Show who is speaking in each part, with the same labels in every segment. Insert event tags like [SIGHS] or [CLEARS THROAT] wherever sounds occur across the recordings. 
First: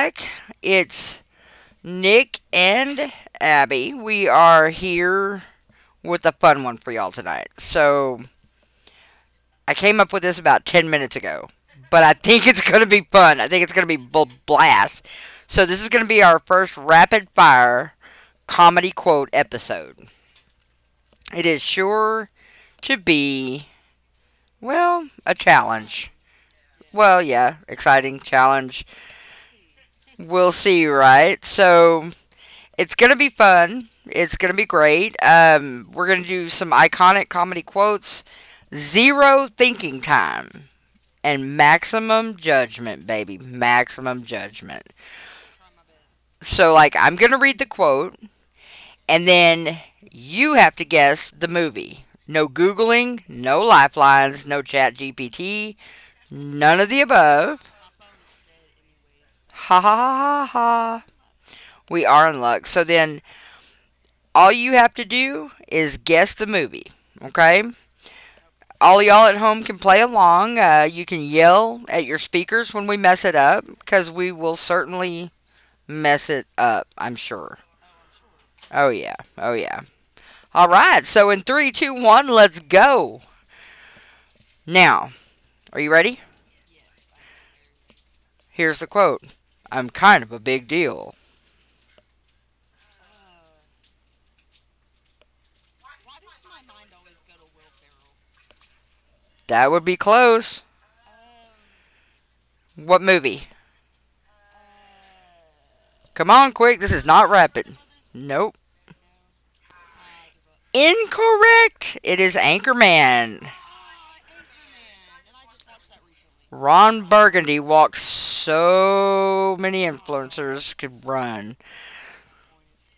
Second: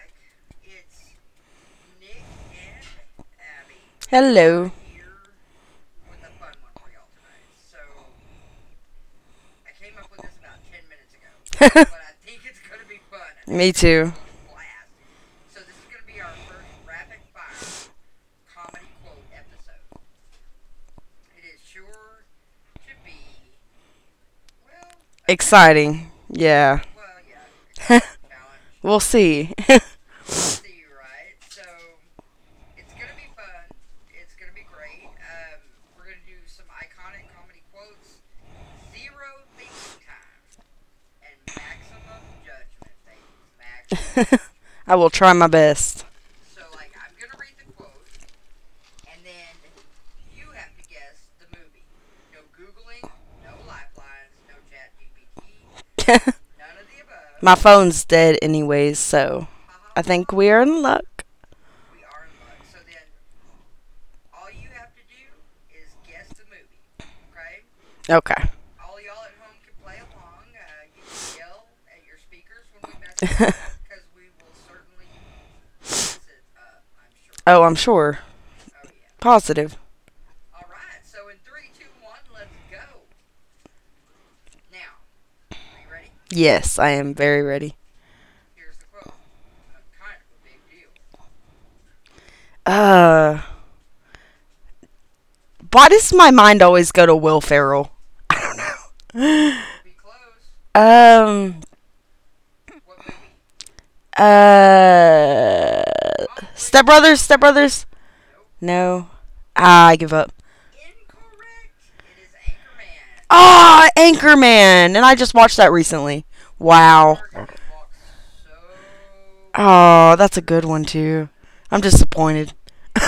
Speaker 1: back. It's Nick and Abby. We are
Speaker 2: Hello.
Speaker 1: here with a fun one for y'all tonight. So I came up with this about 10 minutes ago, but I think it's going to be fun.
Speaker 2: [LAUGHS]
Speaker 1: I think
Speaker 2: Me
Speaker 1: it's going to be
Speaker 2: too.
Speaker 1: blast. So this is going to be our first rapid fire comedy quote episode. It is sure to be, well, a
Speaker 2: Exciting.
Speaker 1: challenge.
Speaker 2: Yeah.
Speaker 1: Well, yeah, exciting
Speaker 2: [LAUGHS]
Speaker 1: challenge.
Speaker 2: We'll see. [LAUGHS]
Speaker 1: We'll see, right? So it's going to be fun. It's going to be great. We're going to do some iconic comedy quotes, zero thinking time, and maximum judgment, baby. Maximum judgment.
Speaker 2: I will try my best.
Speaker 1: So, like, I'm going to read the quote, and then you have to guess the movie. No Googling, no lifelines, no chat GPT,
Speaker 2: [LAUGHS]
Speaker 1: none of the
Speaker 2: My
Speaker 1: above.
Speaker 2: phone's dead, anyways, so
Speaker 1: Ha ha
Speaker 2: I think
Speaker 1: ha
Speaker 2: we
Speaker 1: ha
Speaker 2: are in
Speaker 1: ha.
Speaker 2: luck.
Speaker 1: We are in luck. So then all you have to do is guess the movie. Okay?
Speaker 2: Okay.
Speaker 1: All y'all at home can play along. You can yell at your speakers when we mess it up, because
Speaker 2: [LAUGHS]
Speaker 1: we will certainly mess it up, I'm
Speaker 2: Oh,
Speaker 1: sure.
Speaker 2: I'm sure.
Speaker 1: Oh, yeah. Oh,
Speaker 2: Positive.
Speaker 1: yeah. All right. So, in three, two, one, let's go. Now, are you ready?
Speaker 2: Yes, I am very ready.
Speaker 1: Here's the quote: I'm kind of a big deal.
Speaker 2: Uh, Why does my mind always go to Will Ferrell? I don't know.
Speaker 1: That would
Speaker 2: [LAUGHS]
Speaker 1: be close.
Speaker 2: Um.
Speaker 1: What movie?
Speaker 2: Uh.
Speaker 1: Come on, quick.
Speaker 2: Step
Speaker 1: This is
Speaker 2: Brothers.
Speaker 1: not
Speaker 2: Step
Speaker 1: rapid.
Speaker 2: Brothers.
Speaker 1: Nope.
Speaker 2: No. Ah, I give up.
Speaker 1: Incorrect. It is Anchorman.
Speaker 2: Ah, oh, Anchorman, and I just watched that recently.
Speaker 1: Ron
Speaker 2: Wow.
Speaker 1: Burgundy walked so many
Speaker 2: Oh, that's a good one
Speaker 1: influencers could
Speaker 2: too.
Speaker 1: run.
Speaker 2: I'm disappointed. [LAUGHS]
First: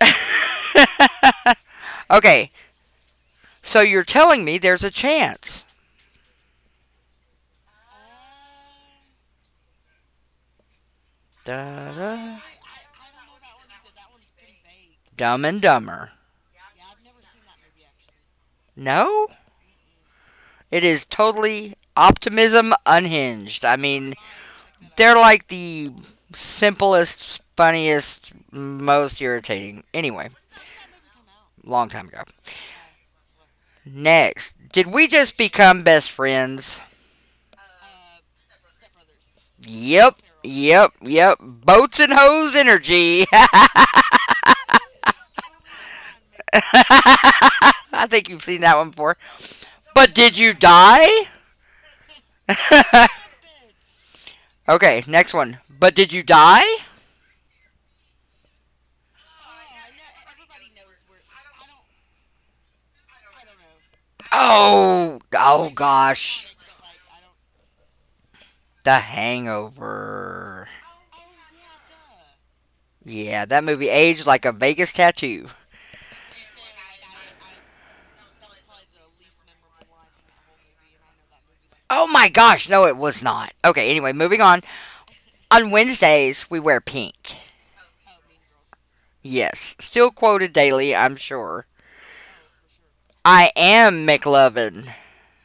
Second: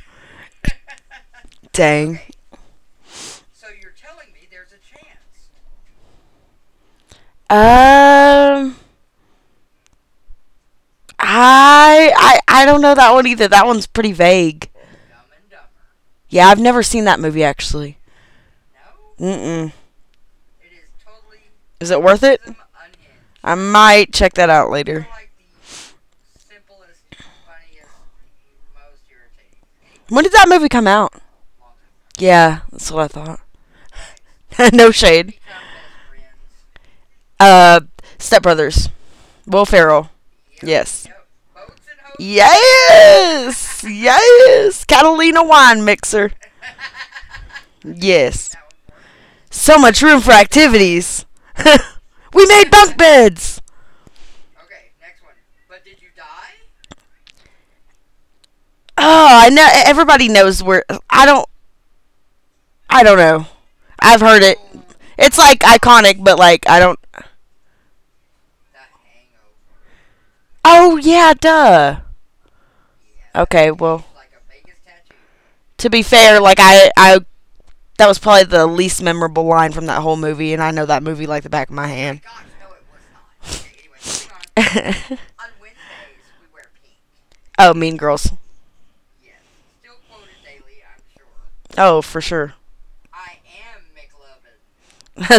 Speaker 1: [LAUGHS]
Speaker 2: Dang.
Speaker 1: Okay, so you're telling me there's a chance.
Speaker 2: Um, I
Speaker 1: Da-da.
Speaker 2: I I don't know that one either. That one's pretty vague.
Speaker 1: Dumb and Dumber.
Speaker 2: Yeah, I've never seen that movie actually.
Speaker 1: No?
Speaker 2: Mm, mm.
Speaker 1: It is totally
Speaker 2: Is it worth it?
Speaker 1: optimism
Speaker 2: I
Speaker 1: unhinged. I mean,
Speaker 2: might check that out later.
Speaker 1: they're like the simplest, funniest, most irritating.
Speaker 2: When
Speaker 1: Anyway,
Speaker 2: did that movie come out?
Speaker 1: long time ago.
Speaker 2: Yeah, that's what I thought.
Speaker 1: Next,
Speaker 2: [LAUGHS]
Speaker 1: did
Speaker 2: No
Speaker 1: we just
Speaker 2: shade.
Speaker 1: become best friends?
Speaker 2: Uh, Step Brothers. Will
Speaker 1: Yep,
Speaker 2: Ferrell.
Speaker 1: yep,
Speaker 2: Yes.
Speaker 1: yep. Boats and hose energy. [LAUGHS]
Speaker 2: Yes. Yes. Catalina wine mixer.
Speaker 1: I think you've
Speaker 2: Yes.
Speaker 1: seen that one before.
Speaker 2: So much
Speaker 1: But
Speaker 2: room for
Speaker 1: did you die?
Speaker 2: activities. [LAUGHS] We made bunk
Speaker 1: [LAUGHS]
Speaker 2: beds.
Speaker 1: Okay, next one. But did you die?
Speaker 2: Oh, I know. Everybody knows where. I don't. I don't know. I've heard it.
Speaker 1: Oh,
Speaker 2: It's like
Speaker 1: oh
Speaker 2: iconic, but
Speaker 1: gosh.
Speaker 2: like I don't.
Speaker 1: The Hangover.
Speaker 2: Oh yeah, duh.
Speaker 1: Yeah, that
Speaker 2: Okay,
Speaker 1: movie
Speaker 2: well,
Speaker 1: aged like a Vegas tattoo.
Speaker 2: to be fair, like I that was probably the least memorable line from that whole movie, and I know that movie like the back of my
Speaker 1: Oh
Speaker 2: hand.
Speaker 1: my gosh, no, it was not. Okay, anyway, moving on.
Speaker 2: [LAUGHS]
Speaker 1: On Wednesdays, we wear pink.
Speaker 2: Oh, Mean Girls.
Speaker 1: Yes, still quoted daily, I'm sure.
Speaker 2: Oh, for sure.
Speaker 1: I am McLovin.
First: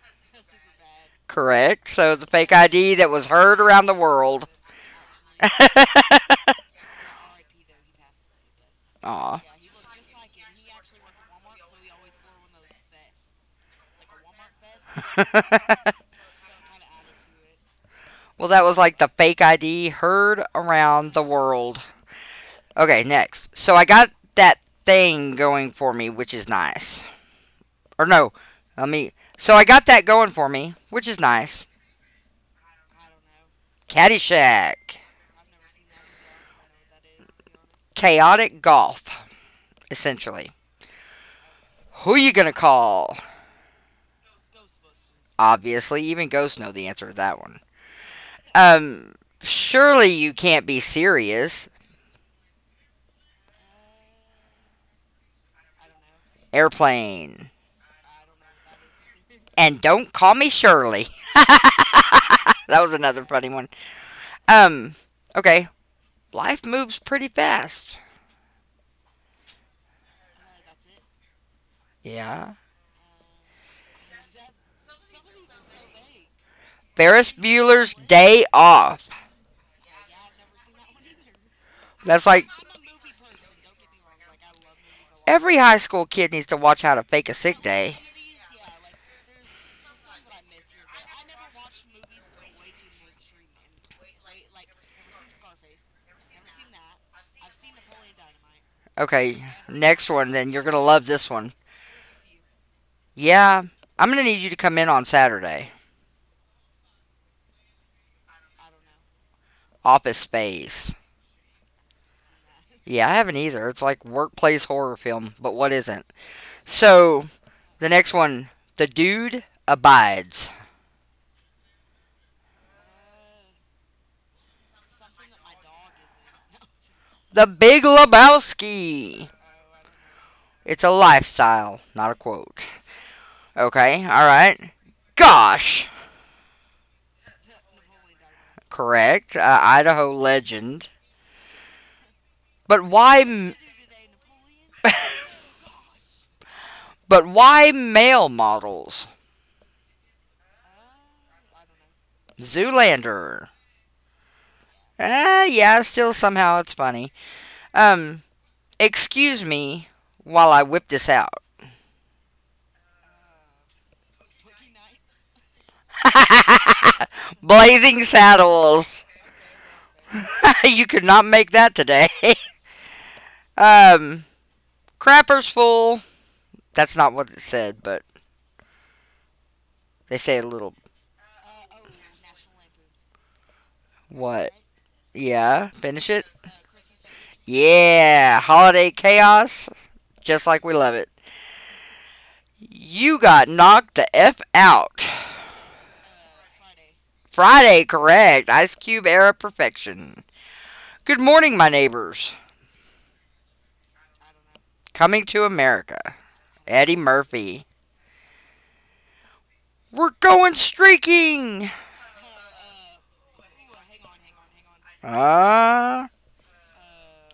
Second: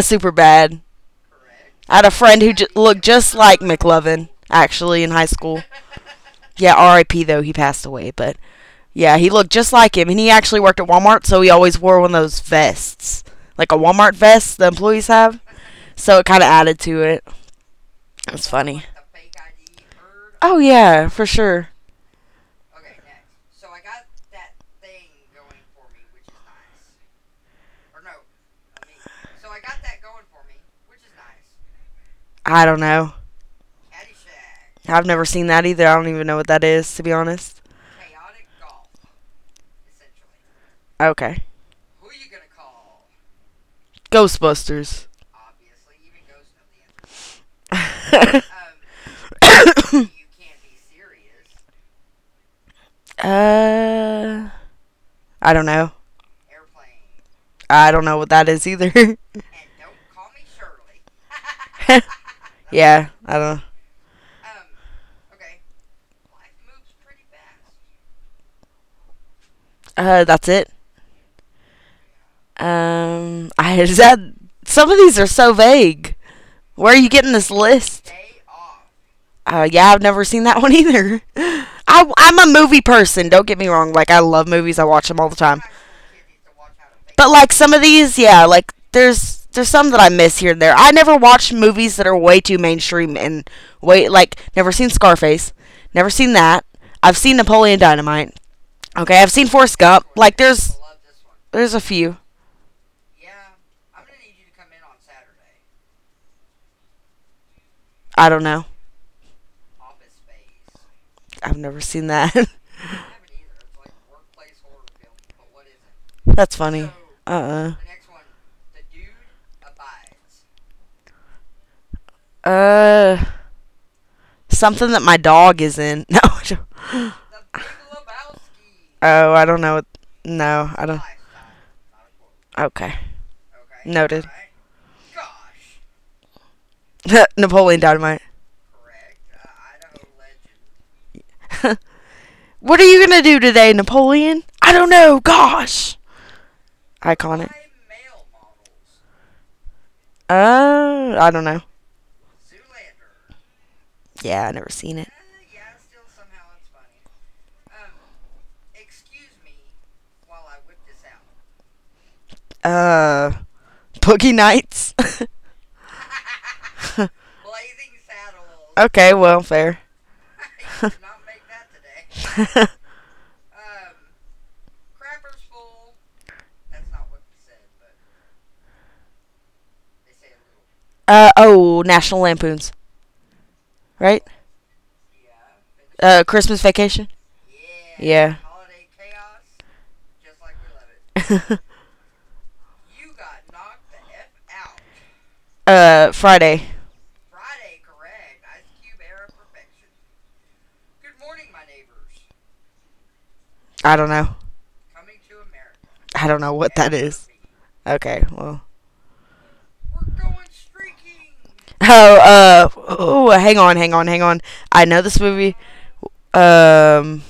Speaker 2: [LAUGHS] Super bad.
Speaker 1: Correct.
Speaker 2: I had a
Speaker 1: So it's a
Speaker 2: friend
Speaker 1: fake
Speaker 2: who
Speaker 1: ID
Speaker 2: looked
Speaker 1: that was
Speaker 2: just
Speaker 1: heard
Speaker 2: like
Speaker 1: around the
Speaker 2: McLovin
Speaker 1: world.
Speaker 2: actually in high school.
Speaker 1: [LAUGHS]
Speaker 2: Yeah, R.I.P., though he passed away, but yeah, he
Speaker 1: Aw.
Speaker 2: looked just like him, and he actually worked at Walmart, so he always wore one of those vests, like a Walmart vest the employees have.
Speaker 1: [LAUGHS]
Speaker 2: So it kind of added to it.
Speaker 1: Well,
Speaker 2: It's
Speaker 1: that was
Speaker 2: funny.
Speaker 1: like the fake ID heard
Speaker 2: Oh yeah,
Speaker 1: around the
Speaker 2: for sure.
Speaker 1: world. Okay, next. So I got that thing going for me, which is nice. Or no, let me. So I got that going for me, which is nice.
Speaker 2: I don't know.
Speaker 1: Caddyshack.
Speaker 2: I've never seen that either. I don't even know what that is, to be honest.
Speaker 1: Chaotic golf, essentially.
Speaker 2: Okay,
Speaker 1: Who you gonna call?
Speaker 2: Ghostbusters. [COUGHS]
Speaker 1: Obviously, even ghosts know the answer to that one.
Speaker 2: [LAUGHS] uh,
Speaker 1: Um, surely you can't be serious.
Speaker 2: I don't know.
Speaker 1: Airplane.
Speaker 2: I don't know what that is either.
Speaker 1: And don't call me Shirley. [LAUGHS]
Speaker 2: [LAUGHS]
Speaker 1: That was
Speaker 2: Yeah,
Speaker 1: another
Speaker 2: I
Speaker 1: funny
Speaker 2: don't. know.
Speaker 1: one. Um, okay. Life moves pretty fast.
Speaker 2: That's it.
Speaker 1: Yeah.
Speaker 2: I Is that some of these are so vague. Where are you
Speaker 1: Ferris
Speaker 2: getting this
Speaker 1: Bueller's
Speaker 2: list?
Speaker 1: Day Off.
Speaker 2: Yeah, I've never seen that one either. [LAUGHS] I,
Speaker 1: That's
Speaker 2: I'm a
Speaker 1: like
Speaker 2: movie person. Don't get me wrong. Like, I love movies. I watch them all the
Speaker 1: every
Speaker 2: time.
Speaker 1: high school kid needs to watch how to
Speaker 2: But
Speaker 1: fake a
Speaker 2: like,
Speaker 1: sick
Speaker 2: some of
Speaker 1: day.
Speaker 2: these, yeah, like there's some that I miss here and there. I never watch movies that are way too mainstream, and way like, never seen Scarface, never seen that. I've seen Napoleon Dynamite. Okay, I've
Speaker 1: Okay,
Speaker 2: seen Forrest Gump.
Speaker 1: next one
Speaker 2: Like,
Speaker 1: then. You're going
Speaker 2: there's
Speaker 1: to love this one.
Speaker 2: there's a few.
Speaker 1: Yeah, I'm going to need you to come in on Saturday.
Speaker 2: I don't know.
Speaker 1: Office Space.
Speaker 2: I've never seen that.
Speaker 1: Yeah, I haven't either. It's like workplace horror film, but what isn't?
Speaker 2: [LAUGHS] That's funny.
Speaker 1: So,
Speaker 2: Uh
Speaker 1: the next one: The Dude Abides.
Speaker 2: uh Uh Something that my dog is in. No. [LAUGHS]
Speaker 1: The Big Lebowski.
Speaker 2: Oh, I don't know. No,
Speaker 1: It's
Speaker 2: I
Speaker 1: a
Speaker 2: don't.
Speaker 1: lifestyle, not a quote.
Speaker 2: Okay.
Speaker 1: Okay,
Speaker 2: Noted.
Speaker 1: alright. Gosh!
Speaker 2: [LAUGHS] Napoleon Dynamite.
Speaker 1: Correct. Idaho legend.
Speaker 2: [LAUGHS] What
Speaker 1: But
Speaker 2: are you gonna
Speaker 1: why,
Speaker 2: do today, Napoleon? I don't know. Gosh.
Speaker 1: but
Speaker 2: Iconic.
Speaker 1: why male models?
Speaker 2: I don't know.
Speaker 1: Zoolander.
Speaker 2: Yeah, I never seen it.
Speaker 1: Yeah, still somehow it's funny. Um, excuse me while I whip this out.
Speaker 2: Uh, Boogie Nights. [LAUGHS]
Speaker 1: [LAUGHS]
Speaker 2: [LAUGHS]
Speaker 1: Blazing Saddles.
Speaker 2: Okay, well, fair. [LAUGHS]
Speaker 1: [LAUGHS] You
Speaker 2: [LAUGHS]
Speaker 1: could
Speaker 2: Blazing.
Speaker 1: not make that today. [LAUGHS]
Speaker 2: [LAUGHS]
Speaker 1: um, Crapper's Full. That's not what it said, but they say a little.
Speaker 2: Uh oh, National Lampoons, right?
Speaker 1: What? Yeah. Finish it?
Speaker 2: Christmas Vacation.
Speaker 1: Yeah.
Speaker 2: Yeah.
Speaker 1: Holiday chaos. Just like we love it.
Speaker 2: Chaos. [LAUGHS]
Speaker 1: You got knocked the F out.
Speaker 2: Friday.
Speaker 1: Friday, correct. Ice Cube era perfection. Good morning, my neighbors.
Speaker 2: I don't know.
Speaker 1: Coming to America.
Speaker 2: I don't know what
Speaker 1: Eddie
Speaker 2: that is.
Speaker 1: Murphy.
Speaker 2: Okay, well.
Speaker 1: We're going streaking.
Speaker 2: Oh, oh, hang on, hang on, hang on. I know this movie.
Speaker 1: Ah.
Speaker 2: Um,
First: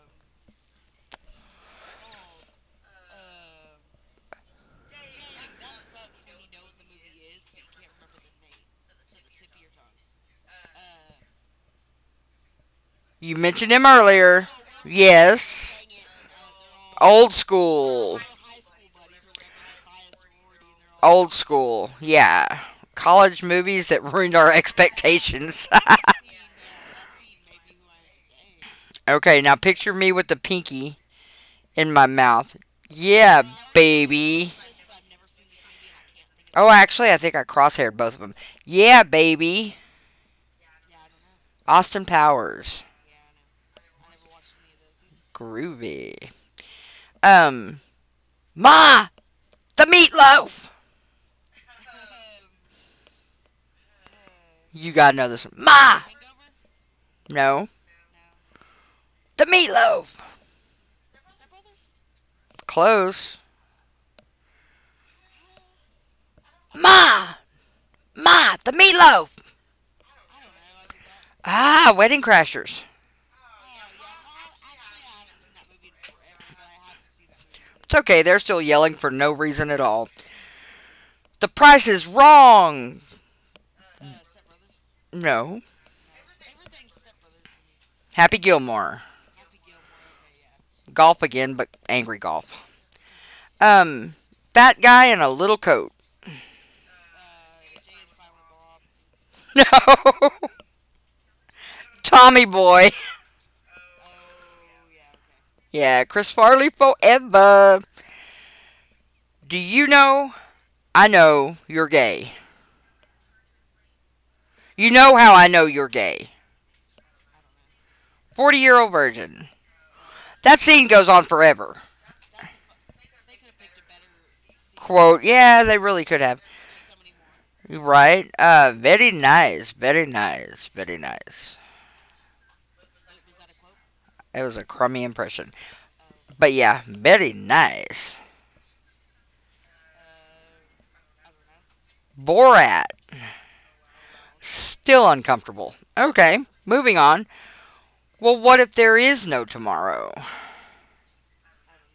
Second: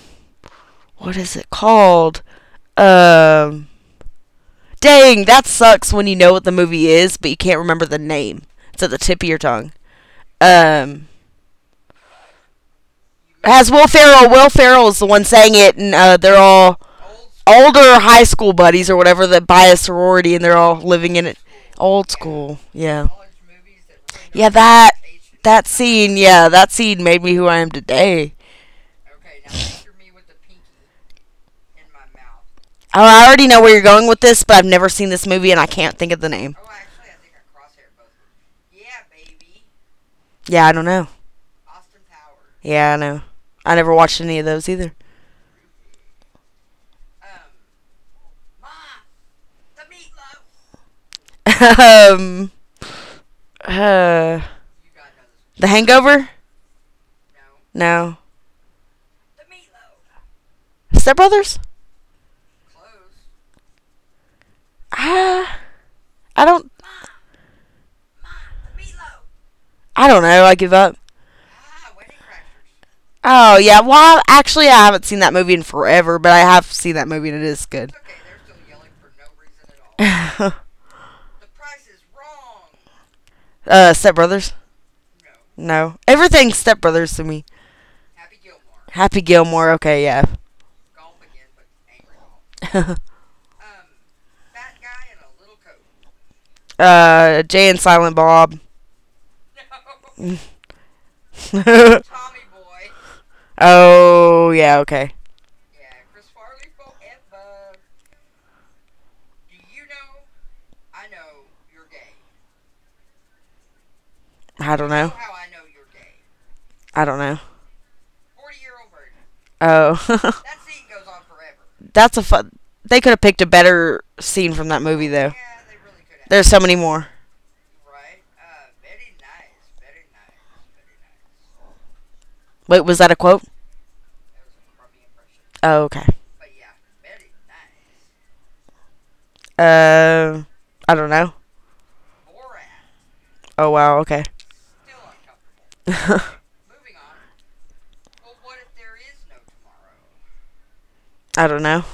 Speaker 2: what is it called? Um, Dang, that sucks when you know what the movie is, but you can't remember the name. It's at the tip of your tongue. Um,
Speaker 1: you mentioned
Speaker 2: has
Speaker 1: him
Speaker 2: Will Ferrell.
Speaker 1: earlier.
Speaker 2: Will Ferrell is the one saying it,
Speaker 1: Yes.
Speaker 2: and they're all
Speaker 1: Old
Speaker 2: older
Speaker 1: school.
Speaker 2: high school buddies or whatever that buy a sorority, and they're all living in
Speaker 1: Old
Speaker 2: it.
Speaker 1: school.
Speaker 2: Old
Speaker 1: Yeah.
Speaker 2: school, yeah,
Speaker 1: College movies that ruined our
Speaker 2: yeah. That
Speaker 1: expectations.
Speaker 2: that
Speaker 1: [LAUGHS]
Speaker 2: scene, yeah, that scene made me who I am today.
Speaker 1: Okay, now picture me with the pinky in my mouth.
Speaker 2: Oh, I
Speaker 1: Yeah,
Speaker 2: already know where you're going with this,
Speaker 1: baby.
Speaker 2: but I've never seen this movie, and I can't think of the name.
Speaker 1: Oh, actually, I think I crosshaired both of them. Yeah, baby.
Speaker 2: Yeah, I don't know.
Speaker 1: Austin Powers.
Speaker 2: Yeah, I know. I never watched any of those either.
Speaker 1: Groovy. Um, Ma! The meatloaf!
Speaker 2: [LAUGHS] um, [SIGHS] uh,
Speaker 1: You gotta know this one.
Speaker 2: The
Speaker 1: Ma!
Speaker 2: Hangover?
Speaker 1: No.
Speaker 2: No.
Speaker 1: The meatloaf!
Speaker 2: Step Brothers?
Speaker 1: Close.
Speaker 2: Ah, I don't.
Speaker 1: Ma! Ma! The meatloaf!
Speaker 2: I don't know. I give up.
Speaker 1: Ah, Wedding Crashers.
Speaker 2: Oh yeah. Well, actually, I haven't seen that movie in forever, but I have seen that movie, and it is
Speaker 1: It's
Speaker 2: good.
Speaker 1: okay, they're still yelling for no reason at all.
Speaker 2: [LAUGHS] uh,
Speaker 1: The price is wrong!
Speaker 2: Step Brothers?
Speaker 1: No.
Speaker 2: No, everything's Step Brothers to me.
Speaker 1: Happy Gilmore.
Speaker 2: Happy Gilmore. Okay, yeah.
Speaker 1: Golf again, but angry golf.
Speaker 2: [LAUGHS]
Speaker 1: Um, fat guy in a little coat.
Speaker 2: Jay and Silent Bob.
Speaker 1: No,
Speaker 2: [LAUGHS]
Speaker 1: [LAUGHS]
Speaker 2: Tommy.
Speaker 1: Tommy boy.
Speaker 2: Oh yeah. Okay.
Speaker 1: Yeah, Chris Farley forever. Do you know? I know you're gay.
Speaker 2: I
Speaker 1: You
Speaker 2: don't
Speaker 1: know
Speaker 2: know.
Speaker 1: how I know you're gay.
Speaker 2: I don't know.
Speaker 1: 40-year-old virgin. That
Speaker 2: Oh,
Speaker 1: scene goes on forever.
Speaker 2: [LAUGHS] that's a fun. They could have picked a better scene from that movie
Speaker 1: Quote,
Speaker 2: though.
Speaker 1: yeah, they really could have.
Speaker 2: There's so many more.
Speaker 1: Right? Very nice, very nice, very nice.
Speaker 2: Wait, was that a quote?
Speaker 1: It was a crummy impression.
Speaker 2: Oh, okay.
Speaker 1: But yeah, very nice.
Speaker 2: Uh, I don't know.
Speaker 1: Borat.
Speaker 2: Oh wow, okay.
Speaker 1: Still uncomfortable. Okay,
Speaker 2: [LAUGHS] I
Speaker 1: moving on. Well, what if there is no tomorrow?
Speaker 2: don't know.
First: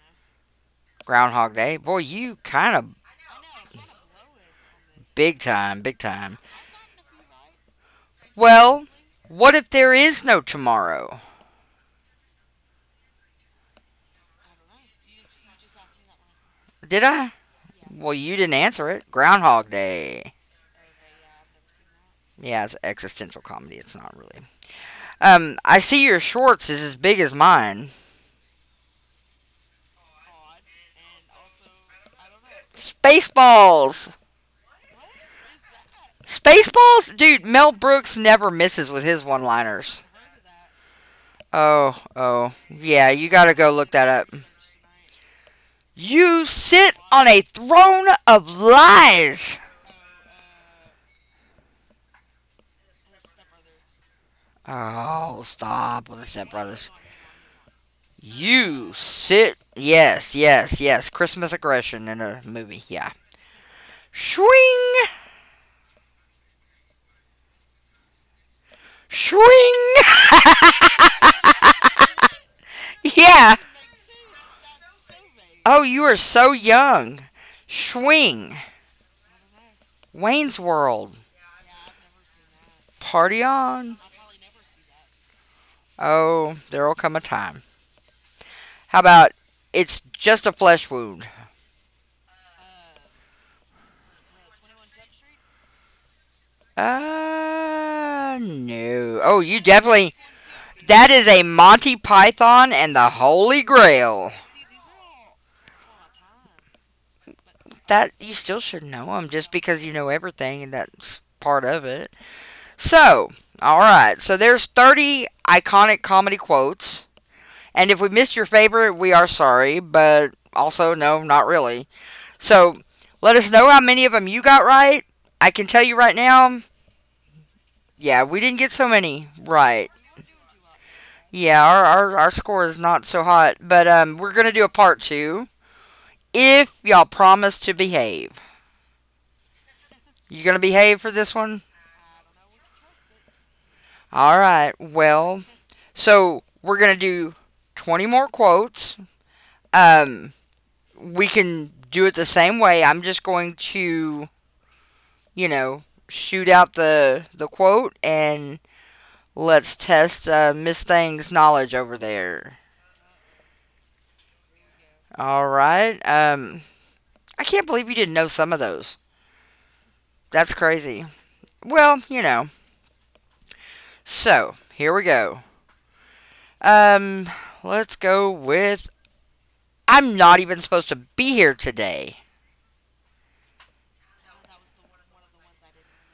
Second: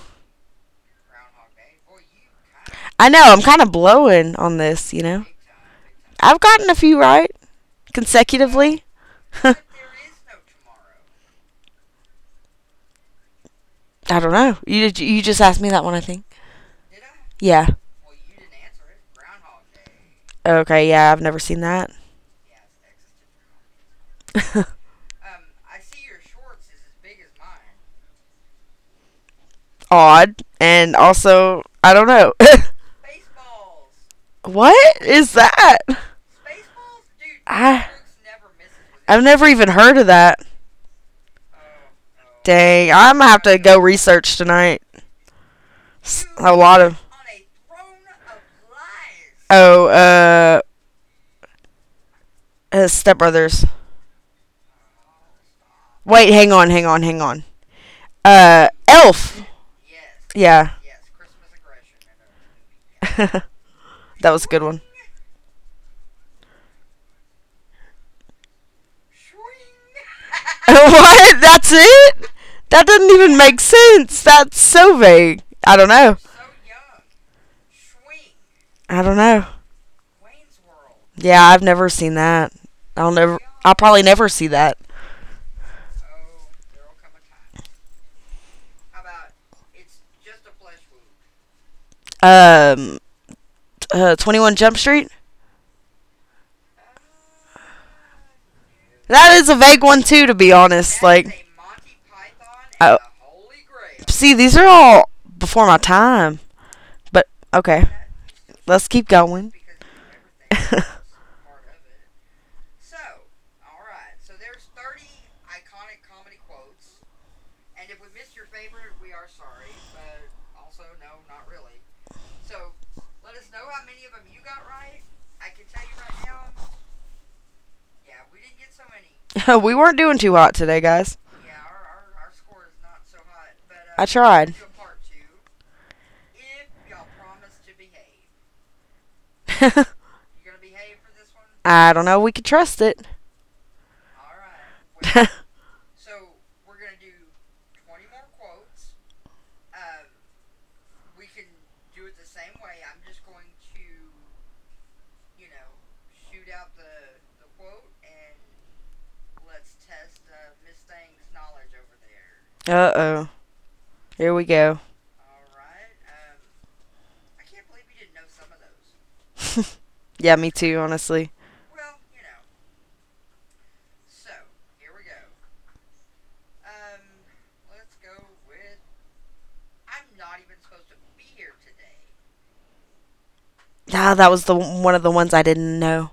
Speaker 1: Groundhog Day? Boy, you kind of
Speaker 2: I know I'm kind of blowing on this.
Speaker 1: big time, big time.
Speaker 2: I've gotten a few right consecutively.
Speaker 1: Well,
Speaker 2: [LAUGHS]
Speaker 1: what
Speaker 2: I
Speaker 1: if there is no tomorrow?
Speaker 2: don't know. You just asked me that one, I think.
Speaker 1: Did I?
Speaker 2: Yeah.
Speaker 1: Well, you didn't answer it. Groundhog Day.
Speaker 2: Okay. Yeah, I've never seen that.
Speaker 1: Yeah, it's existential comedy. It's not really. I see your shorts is as big as mine.
Speaker 2: [LAUGHS] Odd, and also I don't know.
Speaker 1: Spaceballs.
Speaker 2: [LAUGHS] What is that? Spaceballs,
Speaker 1: Spaceballs? Dude, Mel
Speaker 2: I
Speaker 1: Brooks never misses with his
Speaker 2: I've
Speaker 1: one
Speaker 2: never even
Speaker 1: liners.
Speaker 2: heard of that.
Speaker 1: Oh, oh.
Speaker 2: Dang,
Speaker 1: Yeah,
Speaker 2: I'm
Speaker 1: you
Speaker 2: gonna have
Speaker 1: gotta
Speaker 2: to
Speaker 1: go
Speaker 2: go
Speaker 1: look that up.
Speaker 2: research tonight.
Speaker 1: You
Speaker 2: A lot
Speaker 1: sit
Speaker 2: of,
Speaker 1: on a throne of lies.
Speaker 2: oh uh his stepbrothers.
Speaker 1: Oh, stop with the
Speaker 2: Wait,
Speaker 1: Step
Speaker 2: hang on,
Speaker 1: Brothers.
Speaker 2: hang on, hang on.
Speaker 1: You
Speaker 2: Elf.
Speaker 1: sit. Yes,
Speaker 2: Yeah,
Speaker 1: yes, yes. Christmas aggression in a movie. Yeah.
Speaker 2: [LAUGHS] that was a good one.
Speaker 1: Swing, swing.
Speaker 2: [LAUGHS] What? That's it? That doesn't even
Speaker 1: [LAUGHS] Yeah.
Speaker 2: make sense. That's so vague.
Speaker 1: Oh,
Speaker 2: I don't
Speaker 1: you are
Speaker 2: know.
Speaker 1: so young. Swing.
Speaker 2: I don't know.
Speaker 1: Wayne's World.
Speaker 2: Yeah, I've never seen that. I'll
Speaker 1: Party
Speaker 2: never. I'll
Speaker 1: on.
Speaker 2: probably never see that.
Speaker 1: Oh, there'll come a time. How about it's just a flesh wound?
Speaker 2: Um, 21 Jump Street.
Speaker 1: No.
Speaker 2: That
Speaker 1: Oh,
Speaker 2: is a
Speaker 1: you
Speaker 2: vague one
Speaker 1: definitely.
Speaker 2: too, to be honest.
Speaker 1: That is a
Speaker 2: Like,
Speaker 1: Monty Python and
Speaker 2: oh.
Speaker 1: the Holy Grail.
Speaker 2: See, these are all before my time. But okay.
Speaker 1: That you still should
Speaker 2: Let's
Speaker 1: know
Speaker 2: keep
Speaker 1: them just
Speaker 2: going.
Speaker 1: because you know
Speaker 2: [LAUGHS]
Speaker 1: everything, and that's part of it. So, all right. So there's 30 iconic comedy quotes, and if we missed your favorite, we are sorry, but also no, not really. So let us know how many of them you got right. I can tell you right now. Yeah, we didn't get so many
Speaker 2: We
Speaker 1: right.
Speaker 2: weren't doing too hot today, guys.
Speaker 1: Yeah, our score is not so hot, but
Speaker 2: I
Speaker 1: we're going to
Speaker 2: tried.
Speaker 1: do a part two if y'all promise to behave.
Speaker 2: [LAUGHS]
Speaker 1: You going to behave for this one?
Speaker 2: I don't know. We could trust it.
Speaker 1: All right.
Speaker 2: [LAUGHS] Uh
Speaker 1: Well, so we're going to do 20 more quotes. Um, we can do it the same way. I'm just going to, you know, shoot out the quote and let's test Miss Thang's knowledge over there.
Speaker 2: oh. Here we go.
Speaker 1: All right. I can't believe you didn't know some of those.
Speaker 2: [LAUGHS] Yeah, me
Speaker 1: That's
Speaker 2: too.
Speaker 1: crazy.
Speaker 2: Honestly,
Speaker 1: Well, you know. So, here we go. Um, let's go with. I'm not even supposed to be here today,
Speaker 2: that was the one of the ones I didn't know.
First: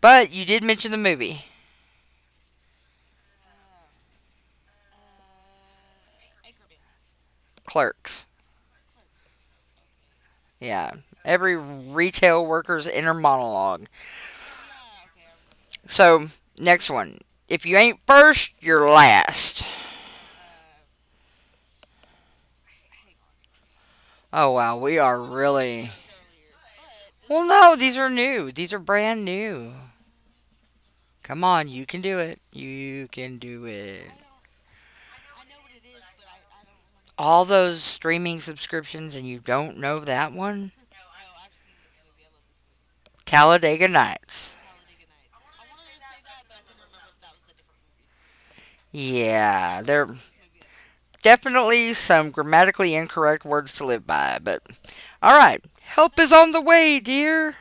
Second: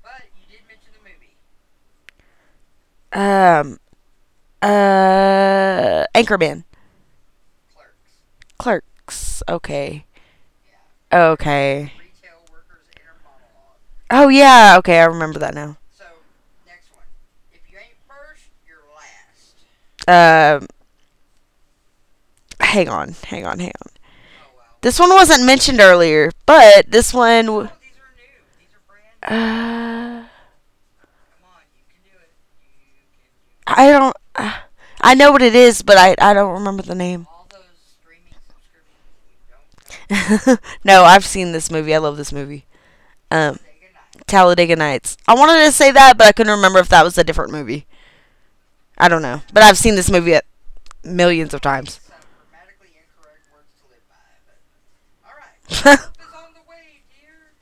Speaker 1: but you did mention the movie.
Speaker 2: Um, Anchorman,
Speaker 1: Clerks.
Speaker 2: Clerks. Okay,
Speaker 1: Yeah, every
Speaker 2: okay.
Speaker 1: retail worker's inner monologue.
Speaker 2: Oh yeah, okay, I remember that now.
Speaker 1: So, next one. If you ain't first, you're last.
Speaker 2: Um, uh, Hang on, hang on, hang on.
Speaker 1: Oh wow, we
Speaker 2: This one
Speaker 1: are
Speaker 2: wasn't mentioned
Speaker 1: really.
Speaker 2: earlier, but this
Speaker 1: Well,
Speaker 2: one.
Speaker 1: no, these are new. These are brand new.
Speaker 2: Uh,
Speaker 1: Come on, you can do it. You can do
Speaker 2: I
Speaker 1: it.
Speaker 2: don't. I know what it is, but I don't remember the name.
Speaker 1: All those streaming subscriptions, and you don't know that
Speaker 2: [LAUGHS]
Speaker 1: one?
Speaker 2: No, I've seen this movie. I love this movie. Um,
Speaker 1: Talladega Nights.
Speaker 2: Talladega Nights. I wanted to say that, but I couldn't remember if that was a different movie. I don't know, but I've
Speaker 1: Yeah,
Speaker 2: seen
Speaker 1: there
Speaker 2: this
Speaker 1: are
Speaker 2: movie, millions of
Speaker 1: definitely
Speaker 2: times.
Speaker 1: some grammatically incorrect words to live by, but all right.
Speaker 2: [LAUGHS]
Speaker 1: Help is on the way, dear.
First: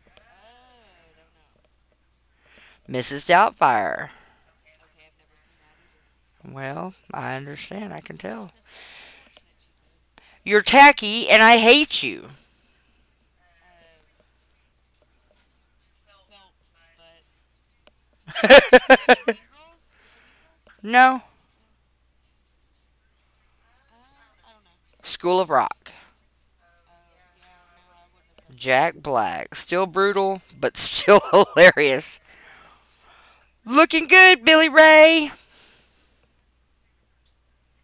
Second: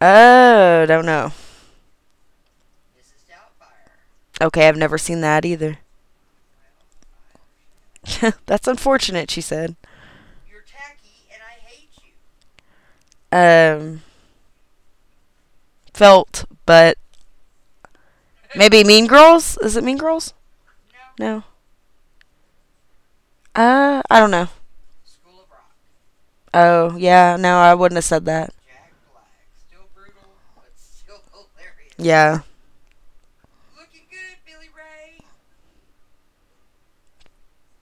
Speaker 2: Oh, don't know.
Speaker 1: Mrs. Doubtfire.
Speaker 2: Okay, I've never seen that either.
Speaker 1: Well, I understand. I can
Speaker 2: [LAUGHS]
Speaker 1: tell.
Speaker 2: That's unfortunate, she said.
Speaker 1: You're tacky and I hate you.
Speaker 2: Um, Felt, but maybe Mean
Speaker 1: [LAUGHS]
Speaker 2: Girls? Is it Mean Girls?
Speaker 1: No.
Speaker 2: No. No. I don't know.
Speaker 1: School of Rock.
Speaker 2: Oh, yeah, no, I wouldn't have said that.
Speaker 1: Jack Black. Still brutal, but still [LAUGHS] hilarious.
Speaker 2: Yeah.
Speaker 1: Looking good, Billy Ray.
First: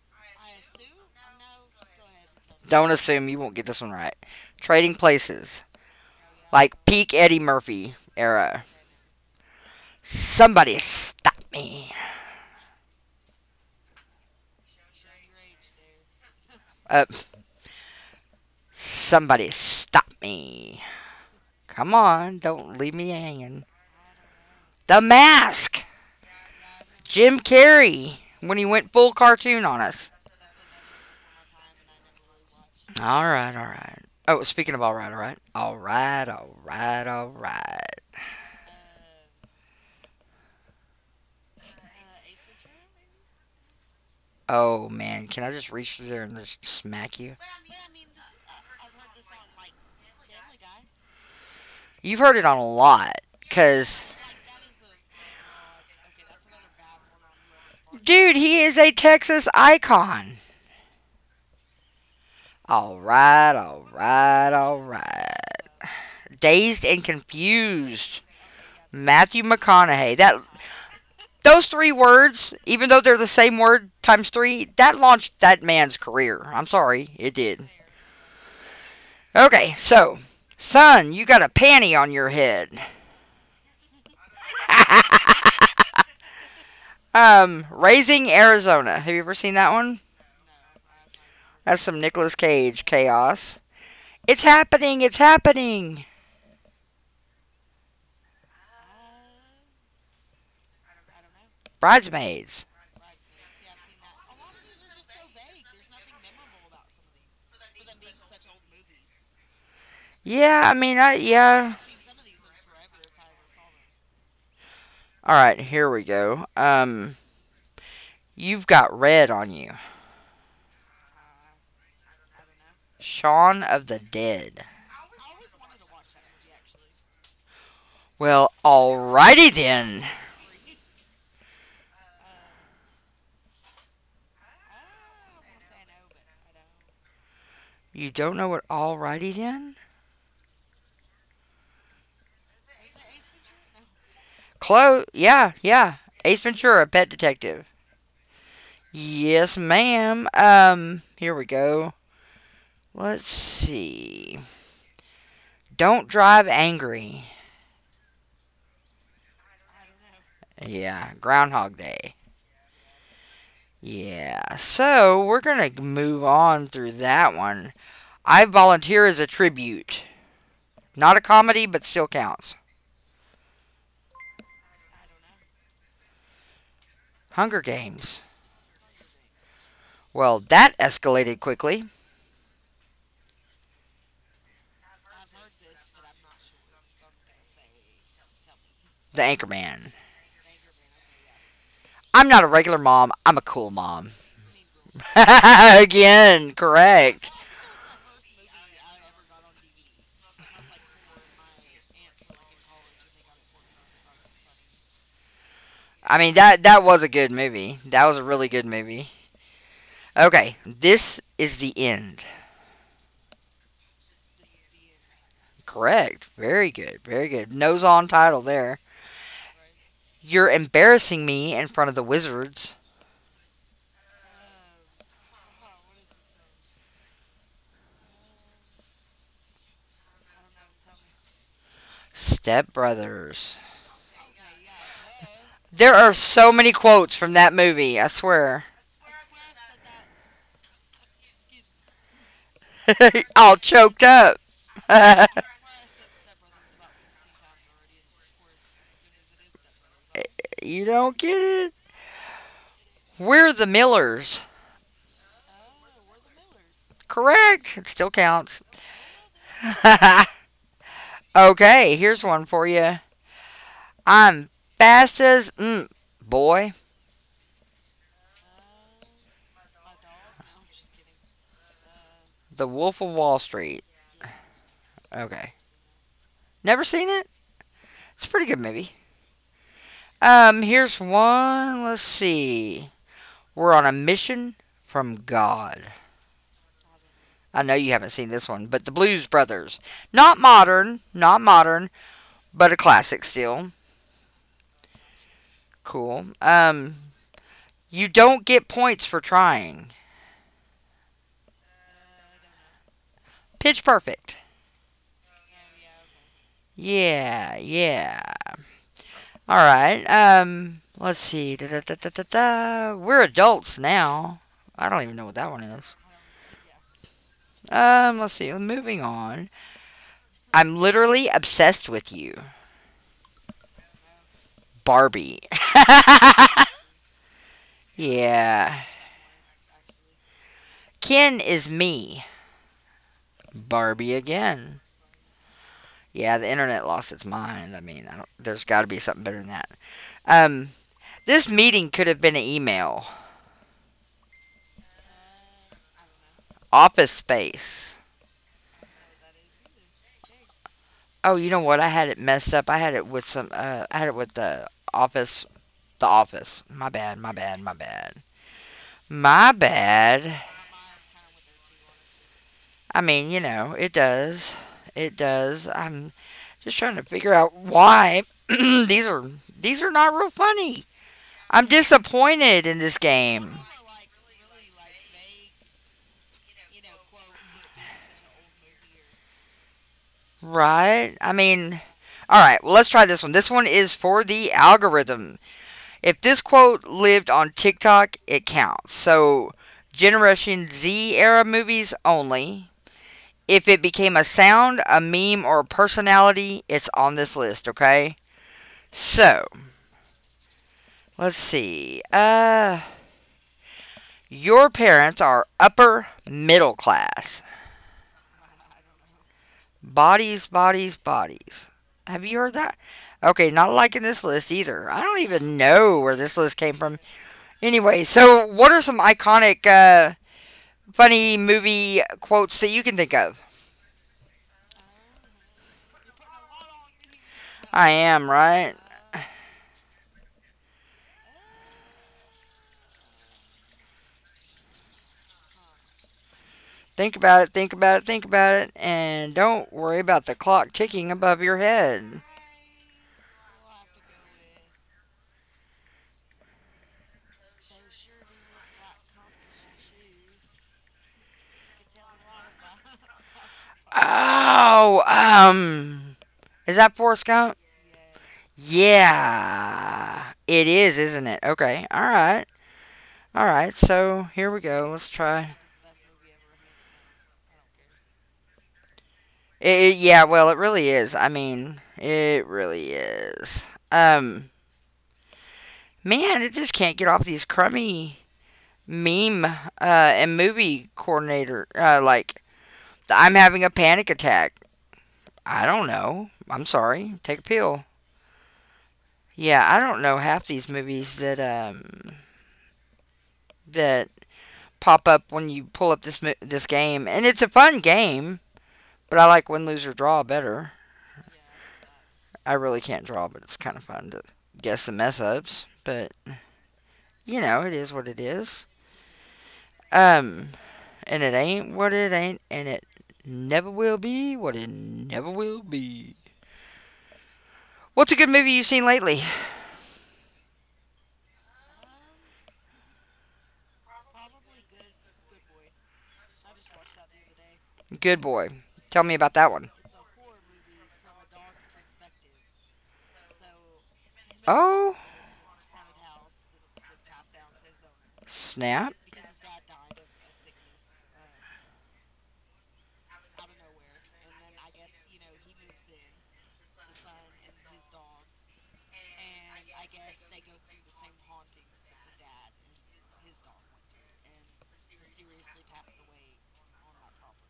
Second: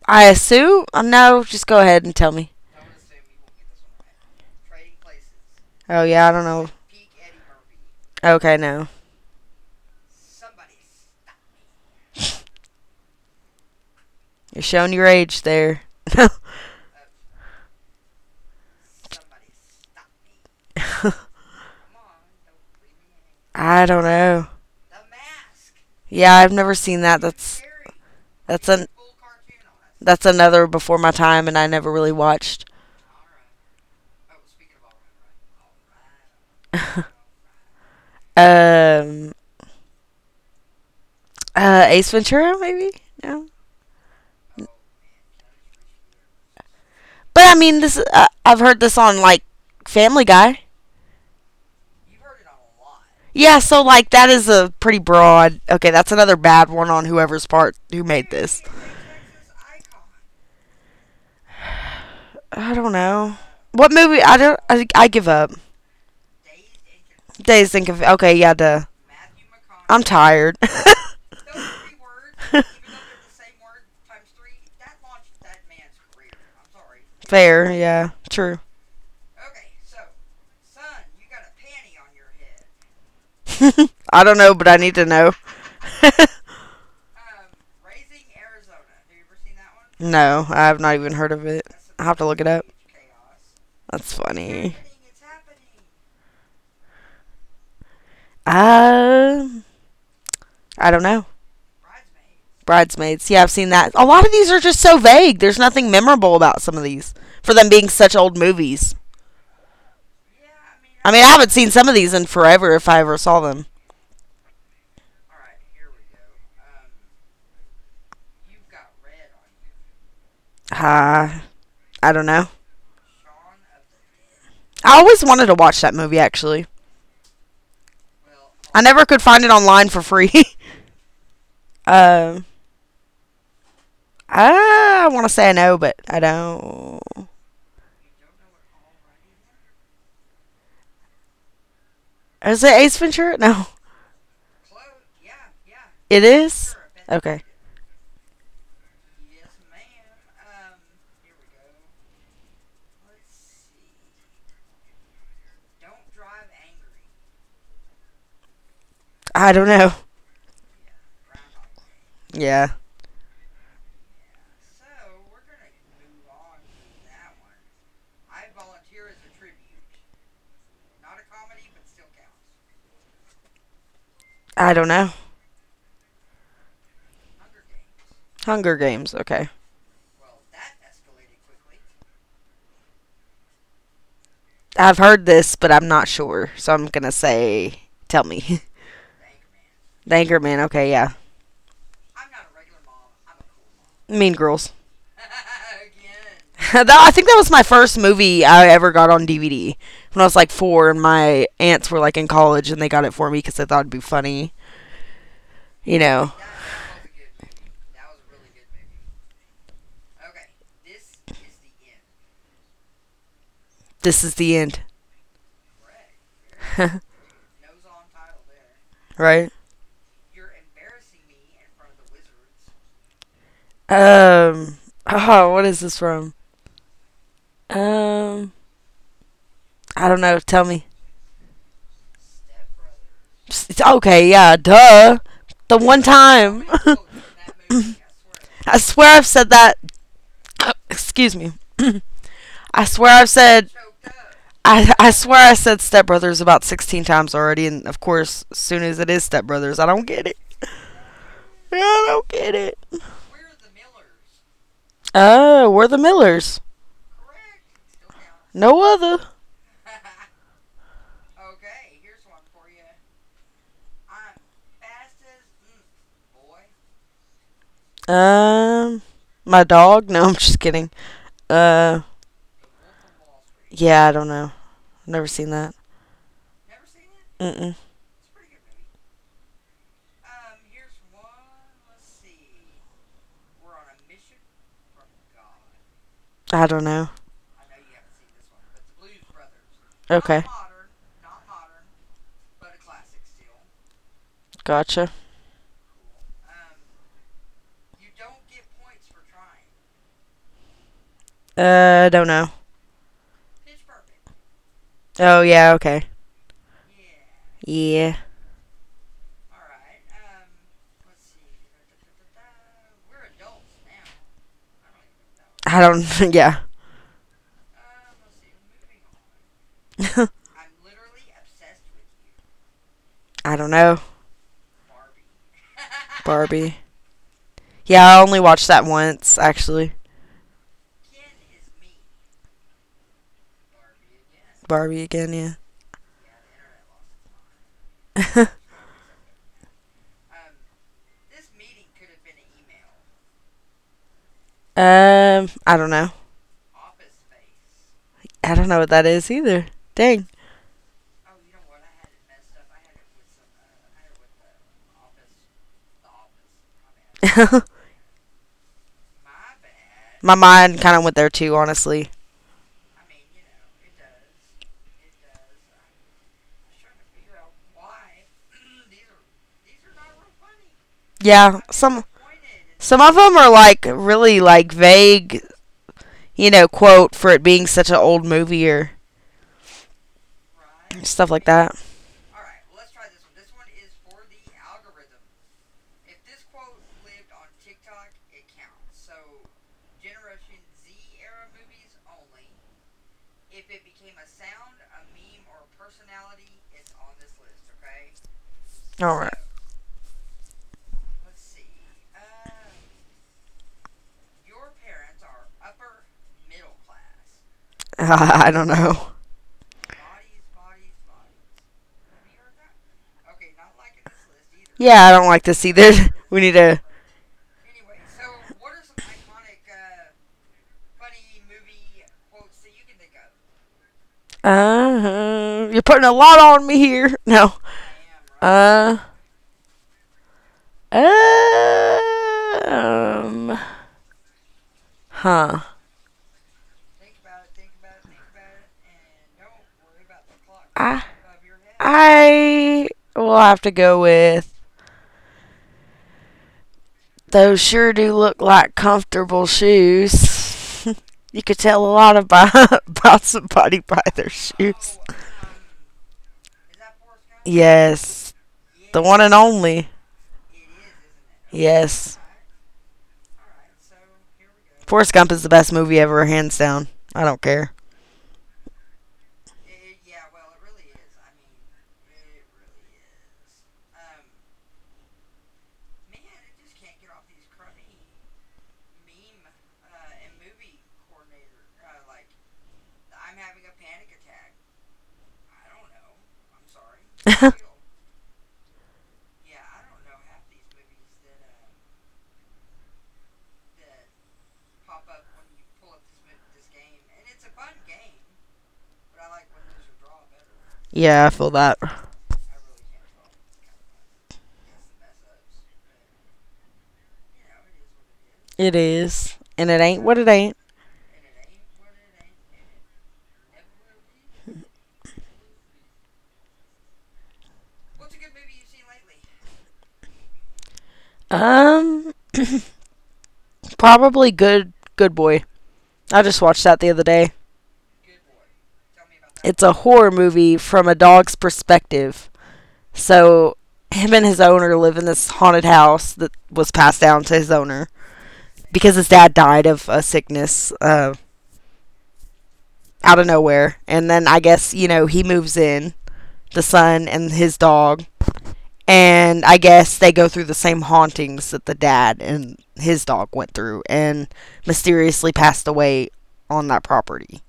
Speaker 2: I assume? No, just go ahead and tell me.
Speaker 1: Don't assume you won't get this one right. Trading Places.
Speaker 2: Oh, yeah, I don't know.
Speaker 1: Like peak Eddie Murphy
Speaker 2: Okay,
Speaker 1: era.
Speaker 2: no.
Speaker 1: Somebody stop me.
Speaker 2: You're showing your age there. [LAUGHS]
Speaker 1: Uh, somebody stop me. Come on, don't leave me hanging.
Speaker 2: I don't know.
Speaker 1: The Mask!
Speaker 2: Yeah, I've never seen that.
Speaker 1: Jim Carrey, when he
Speaker 2: That's an
Speaker 1: went full cartoon on us.
Speaker 2: that's another before my time, and I never really watched.
Speaker 1: Alright, alright. Oh, speaking of alright, alright. Alright, alright, alright.
Speaker 2: Um, Ace Ventura, maybe no.
Speaker 1: Oh man, can I just reach through there and just smack you?
Speaker 2: But I mean, this, I've heard this on like Family Guy.
Speaker 1: You've heard it on a lot.
Speaker 2: Yeah, so
Speaker 1: Cause,
Speaker 2: like that is a pretty broad. Okay, that's another bad one on whoever's part who made
Speaker 1: dude, he
Speaker 2: this.
Speaker 1: is a Texas icon.
Speaker 2: I don't know
Speaker 1: Alright,
Speaker 2: what movie. I
Speaker 1: alright,
Speaker 2: don't. I give up.
Speaker 1: alright. Dazed and
Speaker 2: Days, think of,
Speaker 1: confused.
Speaker 2: okay, yeah, duh.
Speaker 1: Matthew
Speaker 2: I'm
Speaker 1: McConaughey. That
Speaker 2: tired. [LAUGHS]
Speaker 1: those
Speaker 2: Those
Speaker 1: three words,
Speaker 2: three [LAUGHS]
Speaker 1: even though they're the same word times three, that launched that man's career. I'm sorry, it did.
Speaker 2: Fair, yeah, true.
Speaker 1: Okay, so, son, you got a panty on your head.
Speaker 2: [LAUGHS] I don't know, but I need to know.
Speaker 1: [LAUGHS]
Speaker 2: [LAUGHS]
Speaker 1: Raising Arizona. Have you ever seen that one?
Speaker 2: No, I have not even heard of it.
Speaker 1: That's some
Speaker 2: I'll have to
Speaker 1: Nicolas
Speaker 2: look it up.
Speaker 1: Cage chaos.
Speaker 2: That's
Speaker 1: It's
Speaker 2: funny.
Speaker 1: happening, it's happening.
Speaker 2: Um, I don't know.
Speaker 1: Bridesmaids.
Speaker 2: Bridesmaids. Yeah, I've seen that. A lot of these are just so vague. There's nothing memorable about some of these for them being such old movies.
Speaker 1: Yeah, I mean,
Speaker 2: I mean, I haven't seen
Speaker 1: yeah.
Speaker 2: some of these in forever, if I ever saw them.
Speaker 1: All right, here we go. You've got red on you.
Speaker 2: Uh, I don't know.
Speaker 1: Shaun of the Dead.
Speaker 2: I always wanted to watch that movie, actually.
Speaker 1: Well,
Speaker 2: I never could find it
Speaker 1: alrighty
Speaker 2: online for
Speaker 1: then.
Speaker 2: free. [LAUGHS] um, I want to say I know, but I don't.
Speaker 1: You don't know what alrighty's in?
Speaker 2: Is it Ace Ventura? No.
Speaker 1: Close. Yeah, yeah.
Speaker 2: It
Speaker 1: Ace
Speaker 2: is?
Speaker 1: Ventura, Pet
Speaker 2: Okay.
Speaker 1: Detective. Yes, ma'am. Here we go. Let's see. Don't drive angry.
Speaker 2: I don't know.
Speaker 1: Yeah, Groundhog Day.
Speaker 2: Yeah.
Speaker 1: Yeah, so we're gonna move on through that one. I volunteer as a tribute. Not a comedy, but still counts.
Speaker 2: I don't know.
Speaker 1: Hunger Games.
Speaker 2: Hunger Games. Okay.
Speaker 1: Well, that escalated quickly.
Speaker 2: I've heard this, but I'm not sure. So I'm going to say, tell me.
Speaker 1: The Anchorman.
Speaker 2: [LAUGHS] The Anchorman. Okay, yeah.
Speaker 1: I'm not a regular mom, I'm a cool mom.
Speaker 2: Mean Girls.
Speaker 1: [LAUGHS] Again,
Speaker 2: [LAUGHS] I think
Speaker 1: correct.
Speaker 2: that was my first movie I ever got on DVD when I was like four, and my aunts were like in college, and they got it for me because they thought it'd be funny. You
Speaker 1: I
Speaker 2: know,
Speaker 1: mean that was a good movie. That was a really good movie. Okay, this is the end.
Speaker 2: this is the end.
Speaker 1: Correct. Very good. Very good. Nose on title there.
Speaker 2: [LAUGHS] Right?
Speaker 1: You're embarrassing me in front of the wizards.
Speaker 2: Um, oh, what is this from? Um, I don't know. Tell me.
Speaker 1: Step Brothers.
Speaker 2: It's okay, yeah, duh. The
Speaker 1: There
Speaker 2: one
Speaker 1: are so
Speaker 2: time.
Speaker 1: many quotes from that
Speaker 2: [LAUGHS]
Speaker 1: movie, I swear.
Speaker 2: I swear I've said that. [COUGHS] Excuse me. [COUGHS] I swear I've
Speaker 1: [LAUGHS] All
Speaker 2: said.
Speaker 1: choked up.
Speaker 2: I
Speaker 1: [LAUGHS]
Speaker 2: swear I said Step Brothers about 16 times already, and of course, as soon as it is Step Brothers, I don't get it.
Speaker 1: You don't get
Speaker 2: [LAUGHS]
Speaker 1: it.
Speaker 2: I don't get it.
Speaker 1: We're the Millers.
Speaker 2: Oh, we're the Millers.
Speaker 1: Correct. It still counts.
Speaker 2: No other.
Speaker 1: [LAUGHS] Okay, here's one for you. I'm fast as mm, boy.
Speaker 2: Um, my dog? No, [LAUGHS] I'm just kidding. Uh,
Speaker 1: The Wolf of Wall Street.
Speaker 2: yeah, I don't know. Never seen
Speaker 1: Okay,
Speaker 2: that.
Speaker 1: never seen it.
Speaker 2: Mm-mm.
Speaker 1: It's a pretty good movie. Here's one. Let's see. We're on a mission from God.
Speaker 2: I don't know.
Speaker 1: I know you haven't seen this one, but The Blues Brothers. Not
Speaker 2: Okay.
Speaker 1: modern, not modern, but a classic still.
Speaker 2: Gotcha.
Speaker 1: Cool. You don't get points for trying.
Speaker 2: I don't know.
Speaker 1: Pitch Perfect.
Speaker 2: Oh, yeah, okay.
Speaker 1: Yeah,
Speaker 2: Yeah.
Speaker 1: yeah. All right. Let's see. Da, da, da, da, da, da. We're adults now. I don't even know what that one
Speaker 2: I
Speaker 1: is.
Speaker 2: don't, [LAUGHS] yeah.
Speaker 1: Let's see. Moving on.
Speaker 2: [LAUGHS]
Speaker 1: I'm literally obsessed with you,
Speaker 2: I don't know.
Speaker 1: Barbie.
Speaker 2: Barbie.
Speaker 1: [LAUGHS]
Speaker 2: Yeah, I only watched that
Speaker 1: yeah.
Speaker 2: once, actually.
Speaker 1: Ken is me, Barbie again.
Speaker 2: Barbie again,
Speaker 1: Yeah, the internet lost its mind. I mean, I don't,
Speaker 2: yeah. [LAUGHS]
Speaker 1: there's got to be something better than that. Um, this meeting could have been an email.
Speaker 2: I don't know.
Speaker 1: Office space.
Speaker 2: I don't know what that is either. Dang.
Speaker 1: Oh, you know what? I had it messed up. I had it with some. I had it with the office The Office. My bad, my bad, my
Speaker 2: [LAUGHS]
Speaker 1: bad. My
Speaker 2: My
Speaker 1: bad.
Speaker 2: mind kind of went there too, honestly.
Speaker 1: I mean, you know, it does. It does. I'm just trying to figure out why [CLEARS THROAT] these are not real funny.
Speaker 2: Yeah,
Speaker 1: I'm disappointed in this
Speaker 2: some of them are
Speaker 1: game.
Speaker 2: like really like vague, quote for it being such an old movie or
Speaker 1: Right?
Speaker 2: stuff
Speaker 1: I
Speaker 2: like that.
Speaker 1: mean, all right, well, let's try this one. This one is for the algorithm. If this quote lived on TikTok, it counts. So, Generation Z era movies only. If it became a sound, a meme, or a personality, it's on this list, okay?
Speaker 2: All right.
Speaker 1: So,
Speaker 2: [LAUGHS]
Speaker 1: let's see. Your parents are upper middle class.
Speaker 2: I don't know.
Speaker 1: Bodies, bodies, bodies. Have you heard that? Okay, not liking this list either. I
Speaker 2: Yeah, I
Speaker 1: don't
Speaker 2: don't like
Speaker 1: even
Speaker 2: this either.
Speaker 1: know
Speaker 2: [LAUGHS]
Speaker 1: where this
Speaker 2: We need
Speaker 1: list came
Speaker 2: to.
Speaker 1: from. Anyway, so what are some iconic, funny movie quotes that you can think of?
Speaker 2: You're putting a lot on me here. [LAUGHS] No.
Speaker 1: I am, right?
Speaker 2: Uh. Um. Huh.
Speaker 1: Think about it, think about it, think about it, and don't worry about the clock
Speaker 2: I,
Speaker 1: ticking above your head.
Speaker 2: I will have to go with those sure do look like comfortable shoes. [LAUGHS] You could tell a lot about [LAUGHS] about somebody by their shoes.
Speaker 1: Oh, is that Forrest Gump?
Speaker 2: Yes, the one and only.
Speaker 1: Yeah, it is, isn't it? Okay, all
Speaker 2: Yes,
Speaker 1: right, all right. So here we go. Let's
Speaker 2: Forrest Gump is the
Speaker 1: try.
Speaker 2: best movie ever, hands down. I don't care.
Speaker 1: Yeah, well, it really is. I mean, it really is. Man, it just can't get off these crummy meme and movie coordinator like the I'm having a panic attack I don't know. I'm sorry. Take a
Speaker 2: [LAUGHS]
Speaker 1: pill. Yeah, I don't know half these movies that that pop up when you pull up this game, and it's a fun game. But I like win, lose, or draw better.
Speaker 2: Yeah, I feel that.
Speaker 1: I really can't draw, but it's kind of fun to guess the mess ups. But you know, it is what it is.
Speaker 2: It is, and it ain't what it
Speaker 1: Um,
Speaker 2: ain't.
Speaker 1: and it ain't what it ain't, and it never will be what it never will be. What's a good movie you've seen lately?
Speaker 2: Um, [COUGHS] [CLEARS THROAT] Probably good boy. I just watched that the other day.
Speaker 1: Good boy. Tell me about that
Speaker 2: It's
Speaker 1: one.
Speaker 2: a horror movie from a dog's perspective. So him and his owner
Speaker 1: Oh,
Speaker 2: live in this haunted house that was passed down to his owner
Speaker 1: Snap?
Speaker 2: because his dad died of a sickness out of nowhere. And then I guess, you know, he moves in, the son and his dog. And I guess they go through the same hauntings that the dad and his dog went through and mysteriously passed away on that property.